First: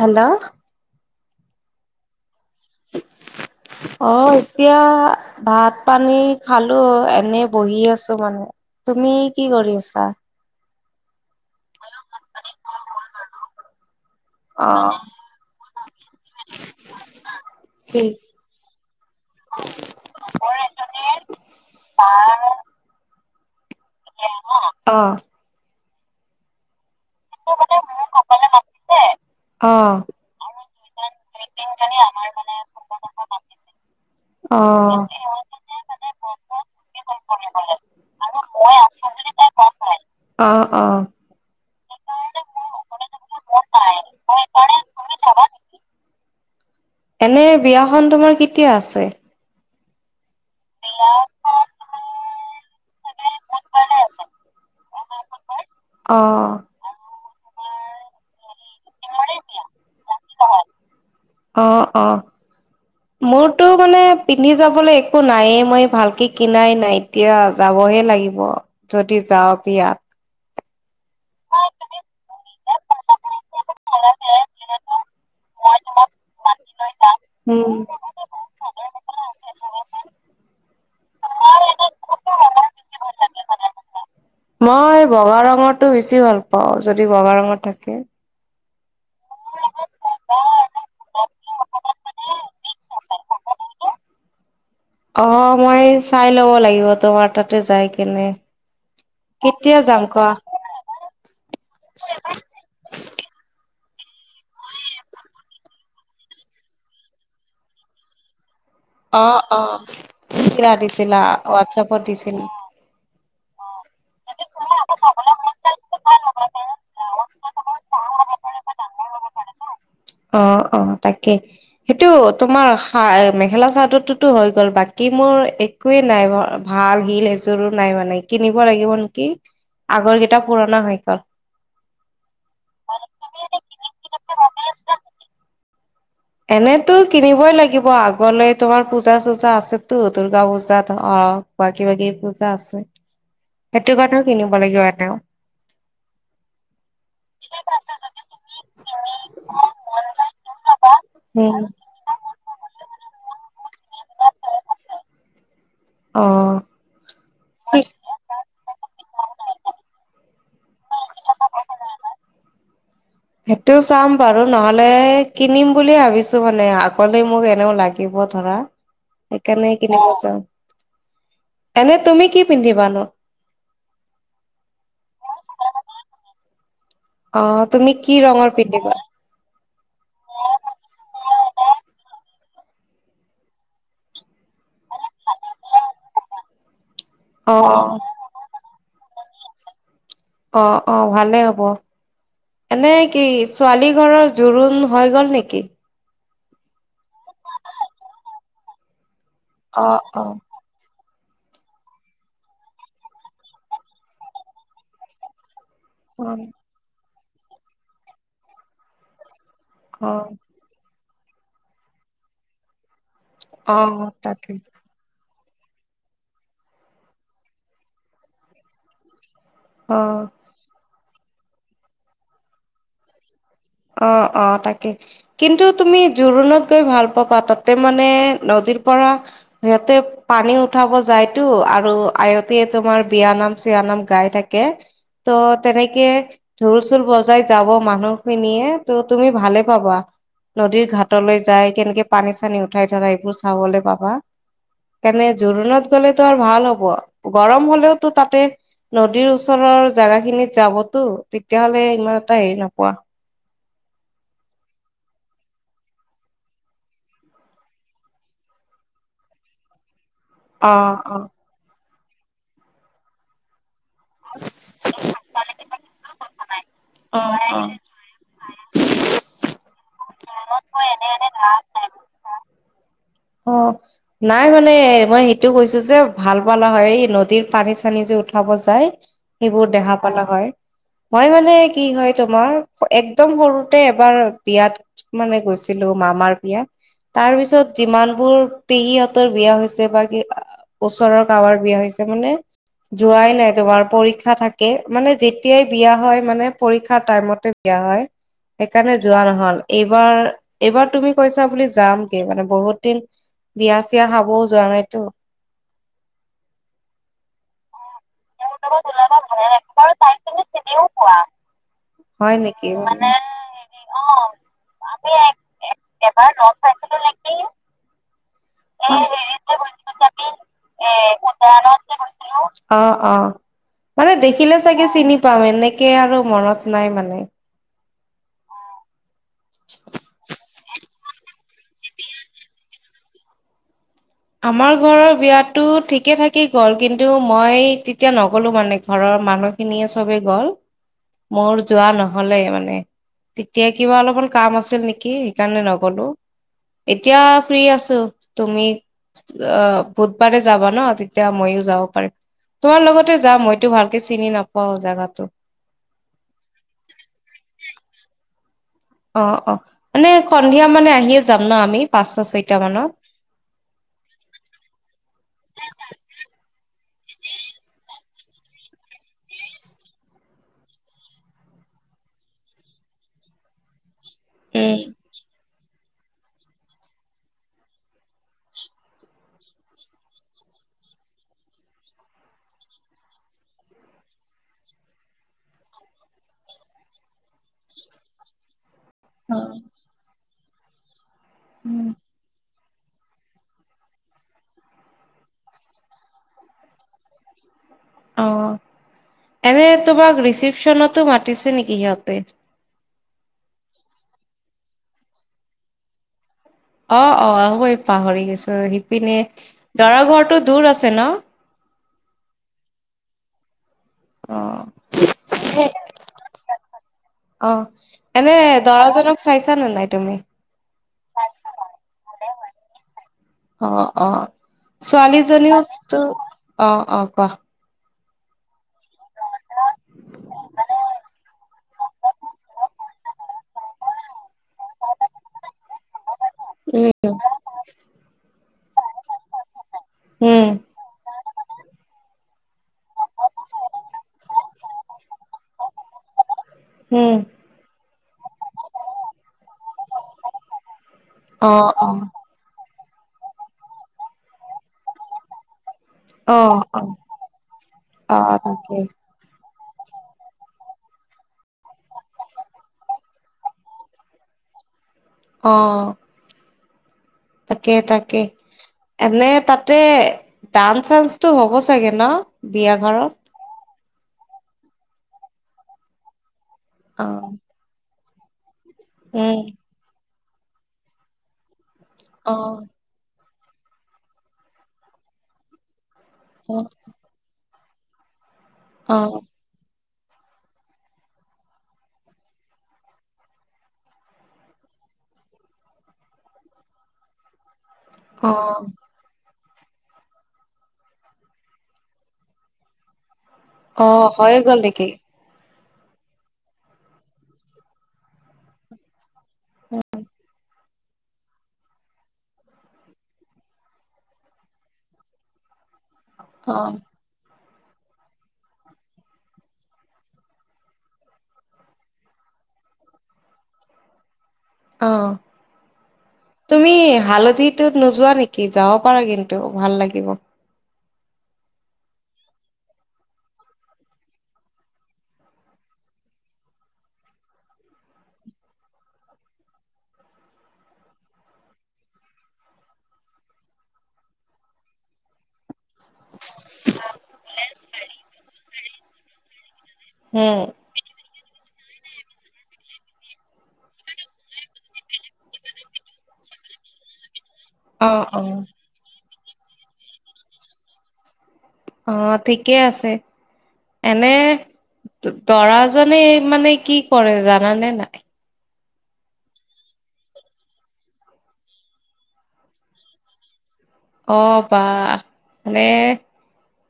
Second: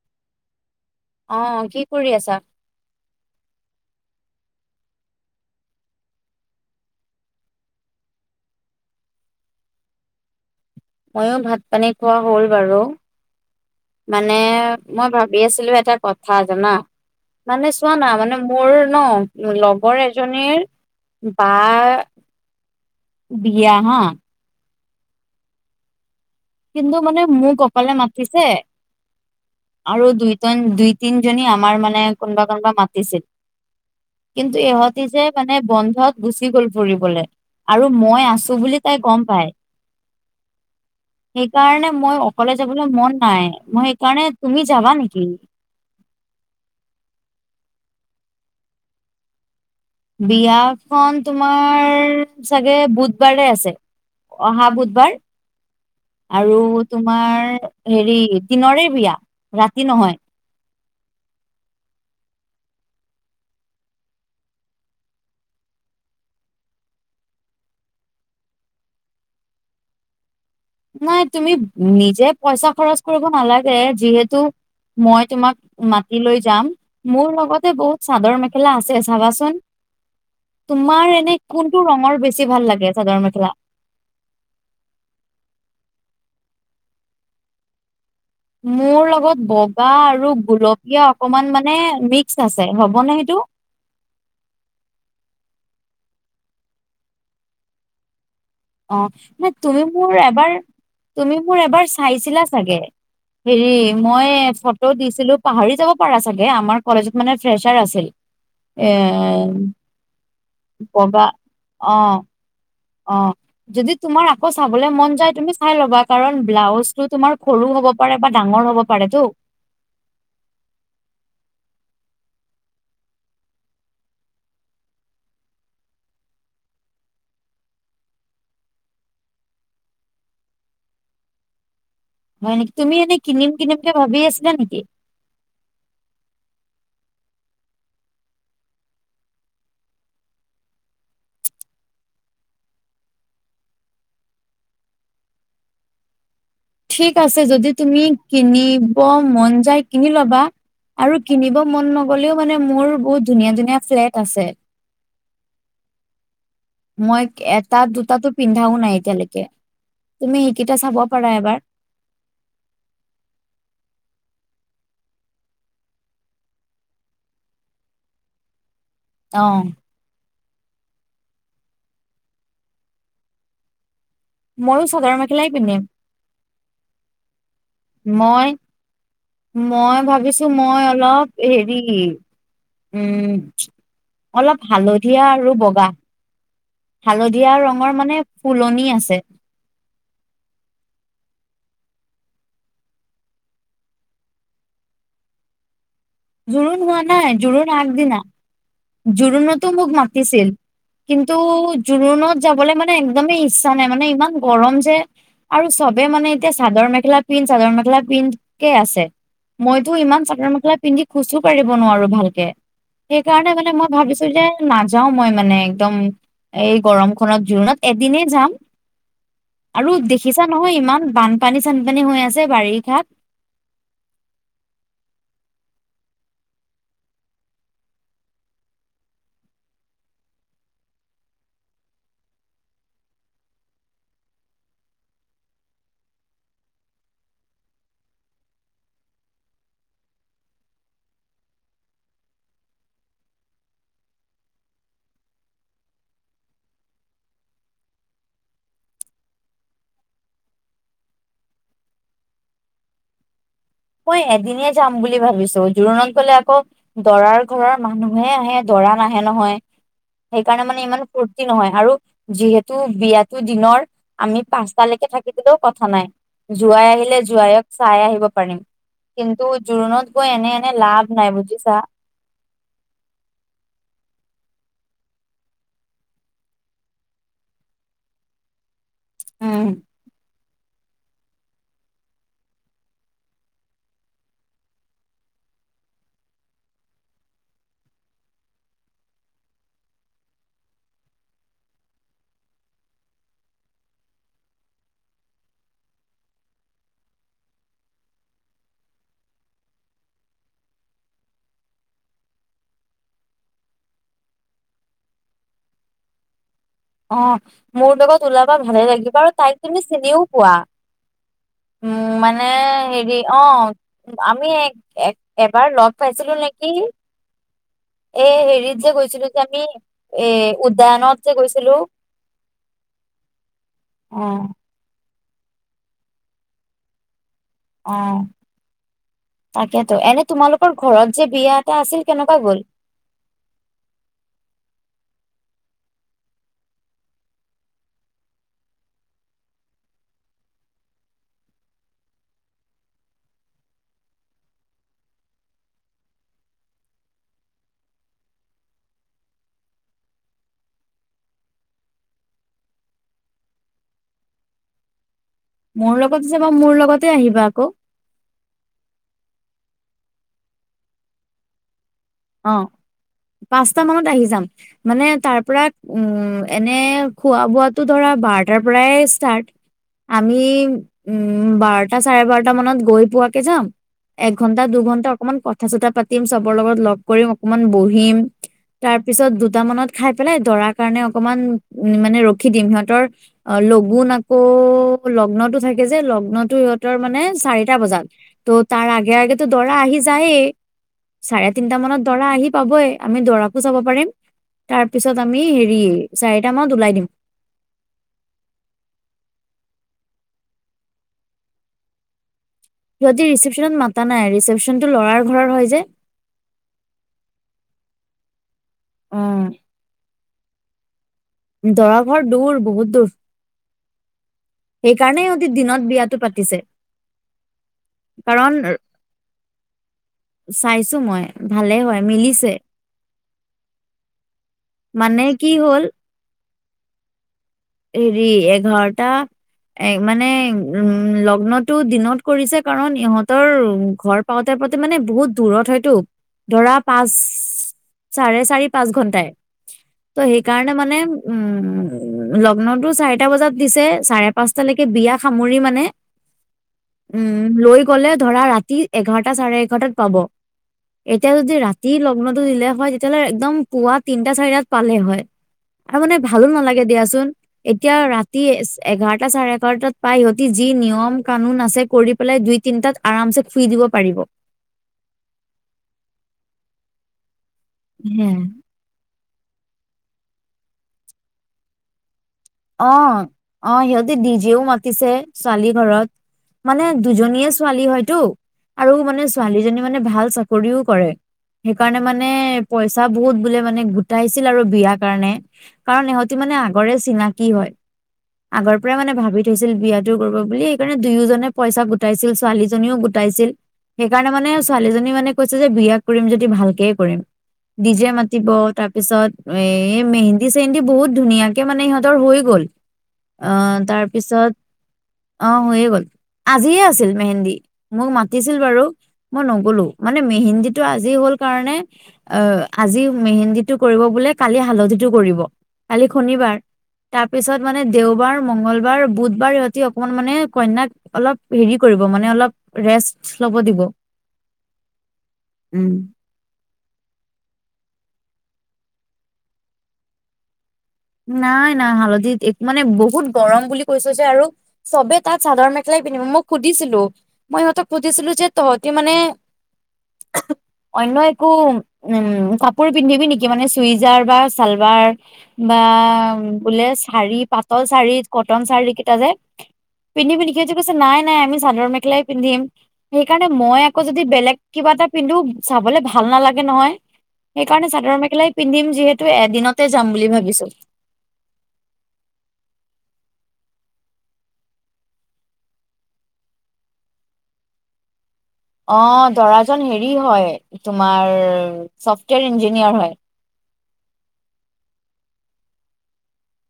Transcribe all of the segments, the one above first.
Hello অ কি কৰি আছা? [inaudible] অ এতিয়া ভাত পানী খালো এনেই বহি আছো মানে। তুমি কি কৰি আছা? ময়ো ভাত পানী খোৱা হ'ল বাৰু। মানে মই ভাবি আছিলো এটা কথা জানা, মানে চোৱানা মানে মোৰো ন লগৰ এজনীৰ বা বিয়া হা। অ। কিন্তু মানে মোক অকলে মাতিছে আৰু দুইজন দুই তিনজনী আমাৰ মানে কোনোবা কোনোবা মাতিছিল, কিন্তু অ অ ইহঁতি যে মানে বন্ধত গুচি গ'ল ফুৰিবলে, আৰু মই আছোঁ বুলি তাই গম পাই। অ অ। সেইকাৰণে মই অকলে যাবলে মন নাই, মই সেইকাৰণে তুমি যাবা নেকি? এনে বিয়াখন তোমাৰ কেতিয়া আছে? বিয়াখন তোমাৰ চাগে বুধবাৰে আছে অহা বুধবাৰ অ আৰু তোমাৰ হেৰি, দিনৰে বিয়া ৰাতি নহয়। অ অ। [inaudible] মোৰতো মানে পিন্ধি যাবলে একো নাইয়ে মই ভালকে কিনাই নাই এতিয়া। যাবহে লাগিব যদি যাওঁ বিয়াত নাই তুমি নিজে পইচা খৰচ কৰিব নালাগে, যিহেতু মই তোমাক মাতি লৈ যাম, মোৰ উম লগতে বহুত চাদৰ মেখেলা আছে, চাবাচোন। তোমাৰ এনে কোনটো ৰংৰ বেছি ভাল লাগে চাদৰ মেখেলা? মই বগা ৰঙটো বেছি ভাল পাওঁ, যদি বগা ৰঙৰ থাকে। মোৰ লগত বগা আৰু গুলপীয়া অকমান মানে মিক্স আছে, হ'বনে সেইটো। অ মই চাই ল'ব লাগিব, তোমাৰ তাতে যাই কেনে। অ, মানে কেতিয়া তুমি যাম মোৰ কোৱা এবাৰ, তুমি মোৰ এবাৰ চাইছিলা চাগে। হেৰি, মই ফটো দিছিলোঁ, পাহৰি যাব পাৰা চাগে আমাৰ কলেজত মানে ফ্ৰেচাৰ আছিল। এ দিছিলা দিছিলা বগা, অ। হোৱাটছএপত দিছিলা। অ, যদি তোমাৰ আকৌ চাবলে মন যায় তুমি চাই ল'বা কাৰণ ব্লাউজ টো তোমাৰ সৰু হ'ব পাৰে বা ডাঙৰ হ'ব পাৰেটো। অ অ তাকে। সেইটো তোমাৰা মেখেলা চাদৰতোতো হৈ গ'ল বাকী মোৰ এক একোৱে নাই, ভাল শিল এযোৰো নাই মানে কিনিব লাগিব নেকি। আগৰকেইটা পুৰণা হয় গ'ল। হয় নেকি, তুমি এনে কিনিম কিনিমকে ভাবি আছিলা নেকি? এনেতো কিনিবই লাগিব, আগলে তোমাৰ পূজা চূজা আছেতো দুৰ্গা পূজাত অ। কিবা কিবি পূজা আছে, সেইটো কাৰণেও কিনিব লাগিব এনেও। [inaudible] ঠিক আছে, যদি তুমি কিনিব মন যায় কিনি ল'বা। আৰু কিনিব উম। মন নগ'লেও মানে, মোৰ বহুত ধুনীয়া-ধুনীয়া ফ্লেট আছে। অ। মই এটা-দুটাতো পিন্ধাও নাই এতিয়ালৈকে, তুমি সেইকেইটা চাব পাৰা এবাৰ। সেইটো চাম বাৰু, নহ'লে কিনিম বুলি ভাবিছো মানে, আগলে মোক এনেও লাগ গিব ধৰা। অ সেইকাৰণে কিনিব যাম, এনে তুমি কি পিন্ধিবানো? ময়ো চাদৰ-মেখেলাই পিন্ধিম। অ, তুমি কি মই ৰঙৰ পিন্ধিবা? মই ভাবিছো, মই অলপ এ হেৰি উম, অলপ হালধীয়া আৰু বগা। হালধীয়া অ', অ'। ৰঙৰ মানে ফুলনি আছে। অ, অ, ভালেই হ'ব। এনেই কি ছোৱালী ঘৰৰ জোৰোণ হৈ গ'ল নেকি? জোৰণ হোৱা নাই, জোৰণ আগদিনা। জোৰণতো মোক অ', অ', মাতিছিল। কিন্তু জোৰোণত যাবলৈ মানে একদমেই ইচ্ছা নাই, মানে ইমান গৰম যে। আৰু চব বেই মানে অ', এতিয়া চাদৰ-মেখেলা পিন্ধ, চাদৰ-মেখেলা পিন্ধ কে আছে, মইতো ইমান অ', চাদৰ-মেখেলা পিন্ধি খোচো কাঢ়িব নোৱাৰো ভালকে, সেইকাৰণে মানে মই অ', ভাবিছো যে তাকে না যাওঁ মই মানে একদম এই গৰমখনত, জোৰোণত এদিনেই যাম আৰু অ'। দেখিছা নহয় ইমান বানপানী-চানপানী হৈ আছে বাৰিষাত। অ, অ, তাকে। কিন্তু তুমি জোৰোণত গৈ ভাল পাবা, তাতে মানে নদীৰ পৰা সিহতে পানী উঠাব যায়তো আৰু আয়তে তোমাৰ বিয়ানাম-চিয়ানাম গাই থাকে। ত', তেনেকে ঢোল-চুল বজাই যাব মানুহ গোপীনিয়ে ত, তুমি ভালে পাবা। নদীৰ ঘাটলৈ যাই, কেনেকে পানী-চানী উঠাই ধৰা, এইবোৰ চাবলৈ পাবা। কাৰণে জোৰোণত গ'লেতো আৰু ভাল হ'ব, গৰম হ'লেওতো তাতে নদীৰ ওচৰৰ জাগা খিনিত যাবটো, তেতিয়াহ'লে ইমান এটা হেৰি নোপোৱা। মই এদিনে যাম বুলি ভাবিছো, জোৰোণত গ'লে আকৌ দৰাৰ ঘৰৰ মানুহে আহে, দৰা নাহে নহয়। সেইকাৰণে মানে অ', ইমান অ'। ফূুৰ্তি নহয় আৰু যিহেতু বিয়াতো দিনৰ আমি পাঁচটালৈকে থাকি দিলেও কথা নাই, জোৱাই অ আহিলে জোৱাইক চাই আহিব পাৰিম। কিন্তু জোৰোণত গৈ এনে-এনে লাভ নাই, বুজিছা। অ। নাই মানে মই সেইটো কৈছো যে ভাল পালা হয়, এই নদীৰ পানী-চানী যে উঠাব যায়। সেইবোৰ উম দেখা পালা হয়। মই মানে কি হয় তোমাৰ, একদম সৰুতে এবাৰ বিয়াত মানে গৈছিলো, মামাৰ বিয়াত, তাৰ পিছত যিমান বোৰ পেহীহঁতৰ বিয়া হৈছে বা ওচৰৰ গাঁৱৰ বিয়া হৈছে মানে যোৱাই নাই। তোমাৰ পৰীক্ষা থাকে মানে যেতিয়াই বিয়া হয় মানে পৰীক্ষাৰ টাইমতে বিয়া হয়। সেইকাৰণে যোৱা নহ'ল, এইবাৰ, এইবাৰ তুমি কৈছা বুলি যাম, এইবাৰ বহুত দিন বিয়া-চিয়া খাবও যোৱা নাইতো। অ, মোৰ লগত ওলাবা, ভালে লাগিব আৰু তাইক তুমি চিনিও পোৱা। উম, হয় মানে নেকি বোলো হেৰি, অ। আমি এক এক এবাৰ লগ পাইছিলোঁ নেকি? এ, হেৰিত যে গৈছিলোঁ যে আমি এ উদয়ানত যে গৈছিলোঁ। অ অ', মানে দেখিলে চাগে চিনি পাম এনেকে আৰু মনত নাই মানে। অ', তাকেতো এনে তোমালোকৰ ঘৰত যে বিয়া এটা আছিল কেনেকুৱা গ'ল? আমাৰ ঘৰৰ বিয়াটো ঠিকে থাকেই গ'ল কিন্তু মই তেতিয়া নগ'লো মানে ঘৰৰ মানুহ খিনিয়ে চবে গ'ল মোৰ যোৱা নহ'লে মানে। তেতিয়া কিবা অলপমান কাম আছিল নেকি সেইকাৰণে নগ'লো। এতিয়া ফ্ৰী আছো তুমি আ, বুধবাৰে যাবা ন' তেতিয়া ময়ো যাব পাৰিম। তোমাৰ লগতে যাম মইতো ভালকে চিনি নাপাও জাগাটো। মোৰ লগতে যাবা মোৰ লগতে আহিবা আকৌ। অ', অ', মানে সন্ধিয়া মানে আহিয়ে যাম ন' আমি পাঁচটা অ চয়টা মানত? পাঁচটা মানত আহি যাম। মানে তাৰ পৰা উম, এনে খোৱা বোৱাটো ধৰা বাৰটাৰ পৰাই ষ্টাৰ্ট। আমি উম, বাৰটা চাৰে বাৰটা মানত গৈ পোৱাকে যাম। একঘন্টা উম দুঘণ্টা অকমান কথা চথা পাতিম, চবৰ লগত লগ কৰিম, অকমান বহিম। তাৰ পিছত দুটা মানত খাই পেলাই দৰাৰ কাৰণে অকমান উম, মানে ৰখি দিম, সিহঁতৰ আ, লগুোন আকৌ লগ্নতো থাকে যে লগ্নতো সিহঁতৰ মানে চাৰিটা বজাত। ত' তাৰ আগে অ আগেতো দৰা আহি যায়ে, চাৰে তিনটা উম মানত দৰা আহি পাবই আমি দৰাকো চাব পাৰিম, তাৰ পিছত আমি হেৰি চাৰিটা মানত ওলাই দিম। অ', এনে তোমাক ৰিচিপচনতো মাতিছে নেকি সিহঁতে? সিহঁতি ৰিচিপশ্যনত মাতা নাই ৰিচেপশ্যনটো ল'ৰাৰ ঘৰৰ হয় যে। অ', অ', হবই পাহৰি গেছো সিপিনে উম, দৰা ঘৰটো দূৰ আছে ন'? দৰা ঘৰ দূৰ বহুত দূৰ। অ সেইকাৰণে ইহঁতি দিনত বিয়াটো পাতিছে। অ', এনে দৰাজনক চাইছা না নাই তুমি? চাইছোঁ মই ভালে হয় মিলিছে। অ', অ', মানে কি হ'ল ছোৱালীজনীওটো অ', অ', কোৱাহ। এৰি এঘাৰটা এ, মানে উম, লগ্নতো দিনত কৰিছে কাৰণ ইহঁতৰ ঘৰ পাওঁতে পাওঁতে মানে বহুত দূৰত হয়তো। ধৰা পাঁচ উম চাৰে চাৰি পাঁচ ঘন্টাই, ত' উম সেইকাৰণ না মানে উম, লগ্নটো চাই তে বজাত দিছে চাৰে পাঁচটালৈকে বিয়া সামৰি মানে, উম। উম, লৈ গ'লে ধৰা ৰাতি এঘাৰটা চাৰে এঘাৰটাত পাব। এতিয়া অ যদি ৰাতি লগ্নটো দিলে হয়, তেতিয়াহ'লে একদম পুৱা তিনটা চাৰিটাত পালে হয়। আৰু মানে অ অ ভালো অ নালাগে দিয়াচোন এতিয়া অ ৰাতি এছ তাকে এক এঘাৰটা চাৰে এঘাৰটাত পাই সিহতি যি নিয়ম কানুন আছে কৰি পেলাই, দুই তিনটাত আৰাম চে শুই দিব পাৰিব। অ'। তাকে তাকে, হে, এনে তাতে ডান্স চাঞ্চটো হ'ব চাগে ন'? বিয়া ঘৰত অ', অ', সিহঁতে ডিজেও মাতিছে ছোৱালী ঘৰত, মানে অ দুজনীয়েচ ছোৱালী হয়তো আৰু মানে উম ছোৱালীজনী মানে ভাল চাকৰিও কৰে। সেইকাৰণে মানে অ পইচ চা বহুত বোলে মানে গোটাইছিল আৰু বিয়া কাৰণে কাৰণ ইহঁতি মানে অ আগৰে চিনা কি হয় আগৰ পৰাই অ মানে ভাবি উঠৈছিল বিয়াটো কৰিব বুলি সেইকাৰণে দুয়োজনে পইচা গোটাইছিল। ছোৱালীজনীও গোটাইছিল। সেইকাৰণে মানে ছোৱালীজনী মানে কৈছে যে বিয়া কৰিম যদি ভালকে কৰিম। ডিজে অ মাতিব তাৰ পিছত এ মেহেন্দী-চেহেন্দী বহুত ধুনীয়াকে মানে সিহঁত সিহঁতৰ হৈ গ'ল। অঁ অ তাৰ হৈ পিছত গ'ল নেকি অঁ হৈয়ে গ'ল। আজিয়ে আছিল মেহেন্দী মোক মাতিছিল বাৰু। মই নগ'লো মানে মেহেন্দীটো আজি হ'ল কাৰণে অ আজি মেহেন্দীটো কৰিব বোলে কালি হালধিটো কৰিব কালি অ শনিবাৰ। তাৰ পিছত মানে দেওবাৰ, মংগলবাৰ, বুধবাৰ সিহঁতি অকমান মানে কন্যাক অলপ হেৰি কৰিব মানে অলপ ৰেষ্ট ল'ব দিব। অঁ। উম। তুমি হালধিটোত নোযোৱা নেকি যাব পাৰা কিন্তু ভাল লাগিব। নাই-নাই হালধিত এক মানে বহুত গৰম বুলি কৈছে যে আৰু। চবে তাত চাদৰ মেখেলাই পিন্ধিব মই সুধিছিলোঁ। মই সিহঁতক সুধিছিলোঁ যে তহঁতি মানে অন্য একো উম কাপোৰ পিন্ধিবি নেকি মানে চুইজাৰ বা চালবাৰ বা বোলে শাৰী পাতল শাৰী কটন শাৰী কেইটা যে পিন্ধি উম নিকি? সিহঁতি কৈছে নাই-নাই আমি চাদৰ মেখেলাই পিন্ধিম। সেইকাৰণে মই আকৌ যদি বেলেগ কিবা এটা পিন্ধো চাবলে ভাল নালাগে নহয়। সেইকাৰণে অ চাদৰ অ মেখেলাই পিন্ধিম যিহেতু এদিনতে যাম বুলি ভাবিছোঁ। অঁ ঠিকে আছে। এনে দৰাজনে মানে কি কৰে জানানে নাই? অঁ দৰাজন হেৰি হয় তোমাৰ চফ্টৱেৰ ইঞ্জিনিয়াৰ হয়। অ বা মানে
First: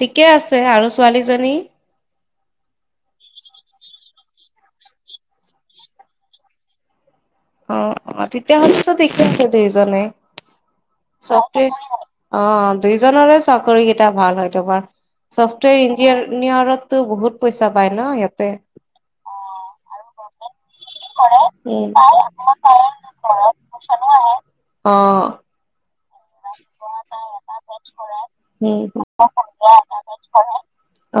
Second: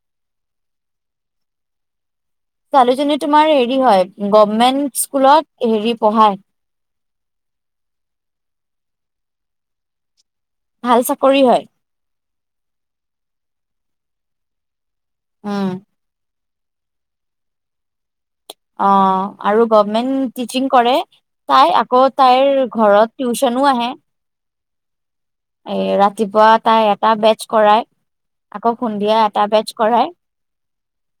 ঠিকে আছে। আৰু ছোৱালীজনী? ছোৱালীজনী তোমাৰ হেৰি হয় গভমেন্ট স্কুলত হেৰি পঢ়ায়। অঁ-অঁ! তেতিয়া হ'লেটো ঠিকে আছে দুইজনে। ভাল চাকৰি হয় চফ্টৱেৰ অঁ দুইজৰে চাকৰিকেইটা ভাল হয় তোমাৰ। উম চফ্টৱেৰ ইন [unintelligible] নিয়াৰতো বহুত পইচা পায় ন সিহঁতে। অঁ আৰু গভমেন্ট টিচিং কৰে তাই উম আকৌ তাইৰ ঘৰত টিউচনো আহে। অঁ! এ ৰাতিপুৱা তাই এটা বেটচ কৰায়। উম [unintelligible] অ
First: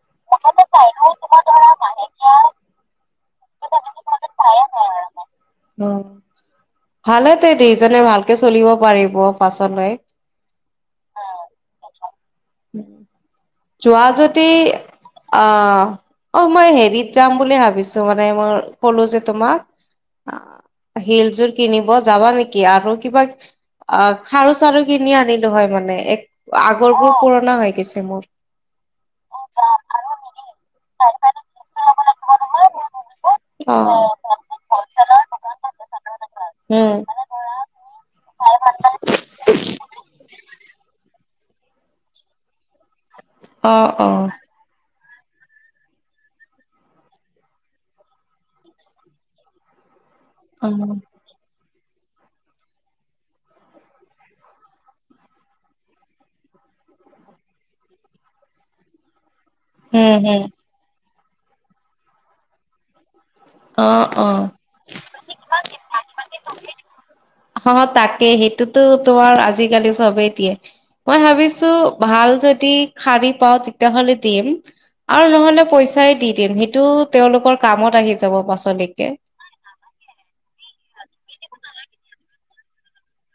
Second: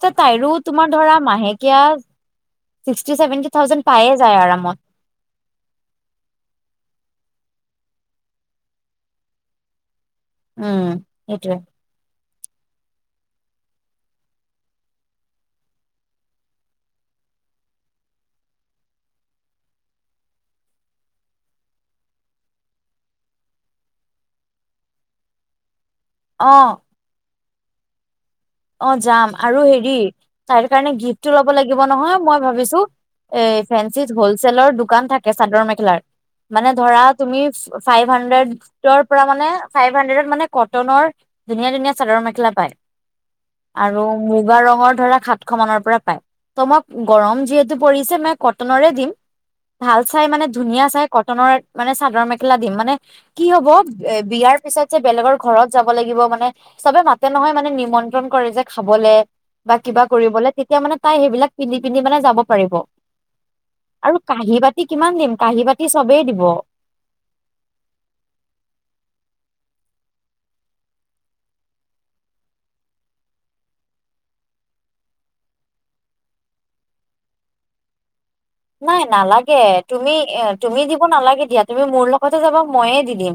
ত তাইয়ো তোমাৰ ধৰা মাহেকীয়া ছিক্সটি-ছেভেনটি থাউজেড পায়ে যায় আৰামত। উম [inaudible] ভালে দে দুজনে ভালকে চলিব পাৰিব পাছলৈ। উম! সেইটোৱে। যোৱা যদি অ! অঁ মই হেৰিত যাম বুলি ভাবিছোঁ মানে মই ক'লো যে তোমাক [unintelligible] শিলযোৰ কিনিব যাবা নেকি আৰু কিবা অ খাৰু-চাৰু কিনি আনিলো হয় মানে এক অ আগৰবোৰ পুৰণা হৈ গৈছে মোৰ। অঁ যাম আৰু হেৰি তাইৰ কাৰণে গিফ্টটো লব লাগিব নহয় মই ভাবিছোঁ এ অ। ফ্ৰেন্সিত হলচেলৰ দোকান থাকে চাদৰ মেখেলাৰ। মানে ধৰা উম তুমি ফাইভ হানড্ৰেড [unintelligible] ৰ পৰা মানে ফাইভ হানড্ৰেডত মানে কটনৰ ধুনীয়া-ধুনীয়া চাদৰ মেখেলা পায়। অ আৰু অ মুগা ৰঙৰ ধৰা সাতশ মানৰ পৰা পায়। তমাক গৰম যিহেতু পৰিছে। মই কটনৰে দিম ভাল চাই মানে ধুনীয়া উম চাই কটনৰ মানে চাদৰ মেখেলা দিম মানে কি হব বিয়াৰ পিছত যে বেলেগৰ ঘৰত যাব লাগিব। মানে চবে মাতে নহয় মানে নিমন্ত্ৰ ন কৰে। যে খাবলে বা কিবা হম হম কৰিবলে তেতিয়া মানে তাই সেইবিলাক পিন্ধি পিন্ধি মানে যাব পাৰিব। অ আৰু অ। কাঁহী বাতি কিমান দিম কাঁহী বাতি চবেই দিব। অ', তাকে সেইটোতো তোমাৰ আজিকালি চবেই দিয়ে। মই ভাবিছো ভাল যদি শাৰী পাওঁ তেতিয়াহলে দিম। আৰু নহলে পইচাই দি দিম। সিটো তেওঁওলোকৰ কামত আহি যাব বাচ নাই। নালাগে। তুমি তুমি দিব নালাগে দিয়া। তুমি মোৰ লগতে যাবা ময়ে দি দিম।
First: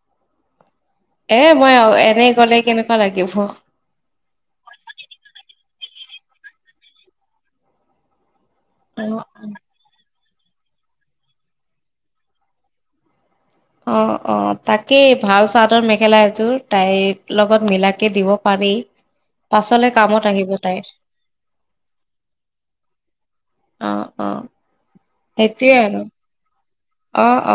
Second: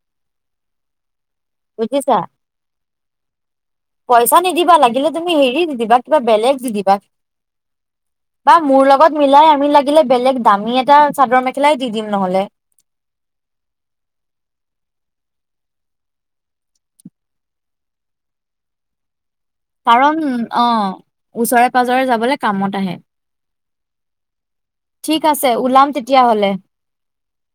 [inaudible] এ মই বুজিছা এনেই গলে কেনেকুৱা লাগিব। পইচা নিদিবা লাগিলে। তুমি হেৰি দি দিবা কিবা বেলেগ দি দিবা। বা মোৰ লগত মিলাই আমি লাগিলে বেলেগ দামী এটা চাদৰ মেখেলাই দি দিম নহলে। অ', অ, তাকেই ভাল চাদৰ মেখেলা এযোৰ তাইৰ লগত মিলাকে দিব পাৰি। পাছলে কাৰণ কামত আহিব তাইৰ অ', ওচৰে পাজৰে যাবলৈ কামত আহে। অ অ ঠিক আছে। সেইটোয়ে ওলাম আৰু তেতিয়াহলে। অ', অ,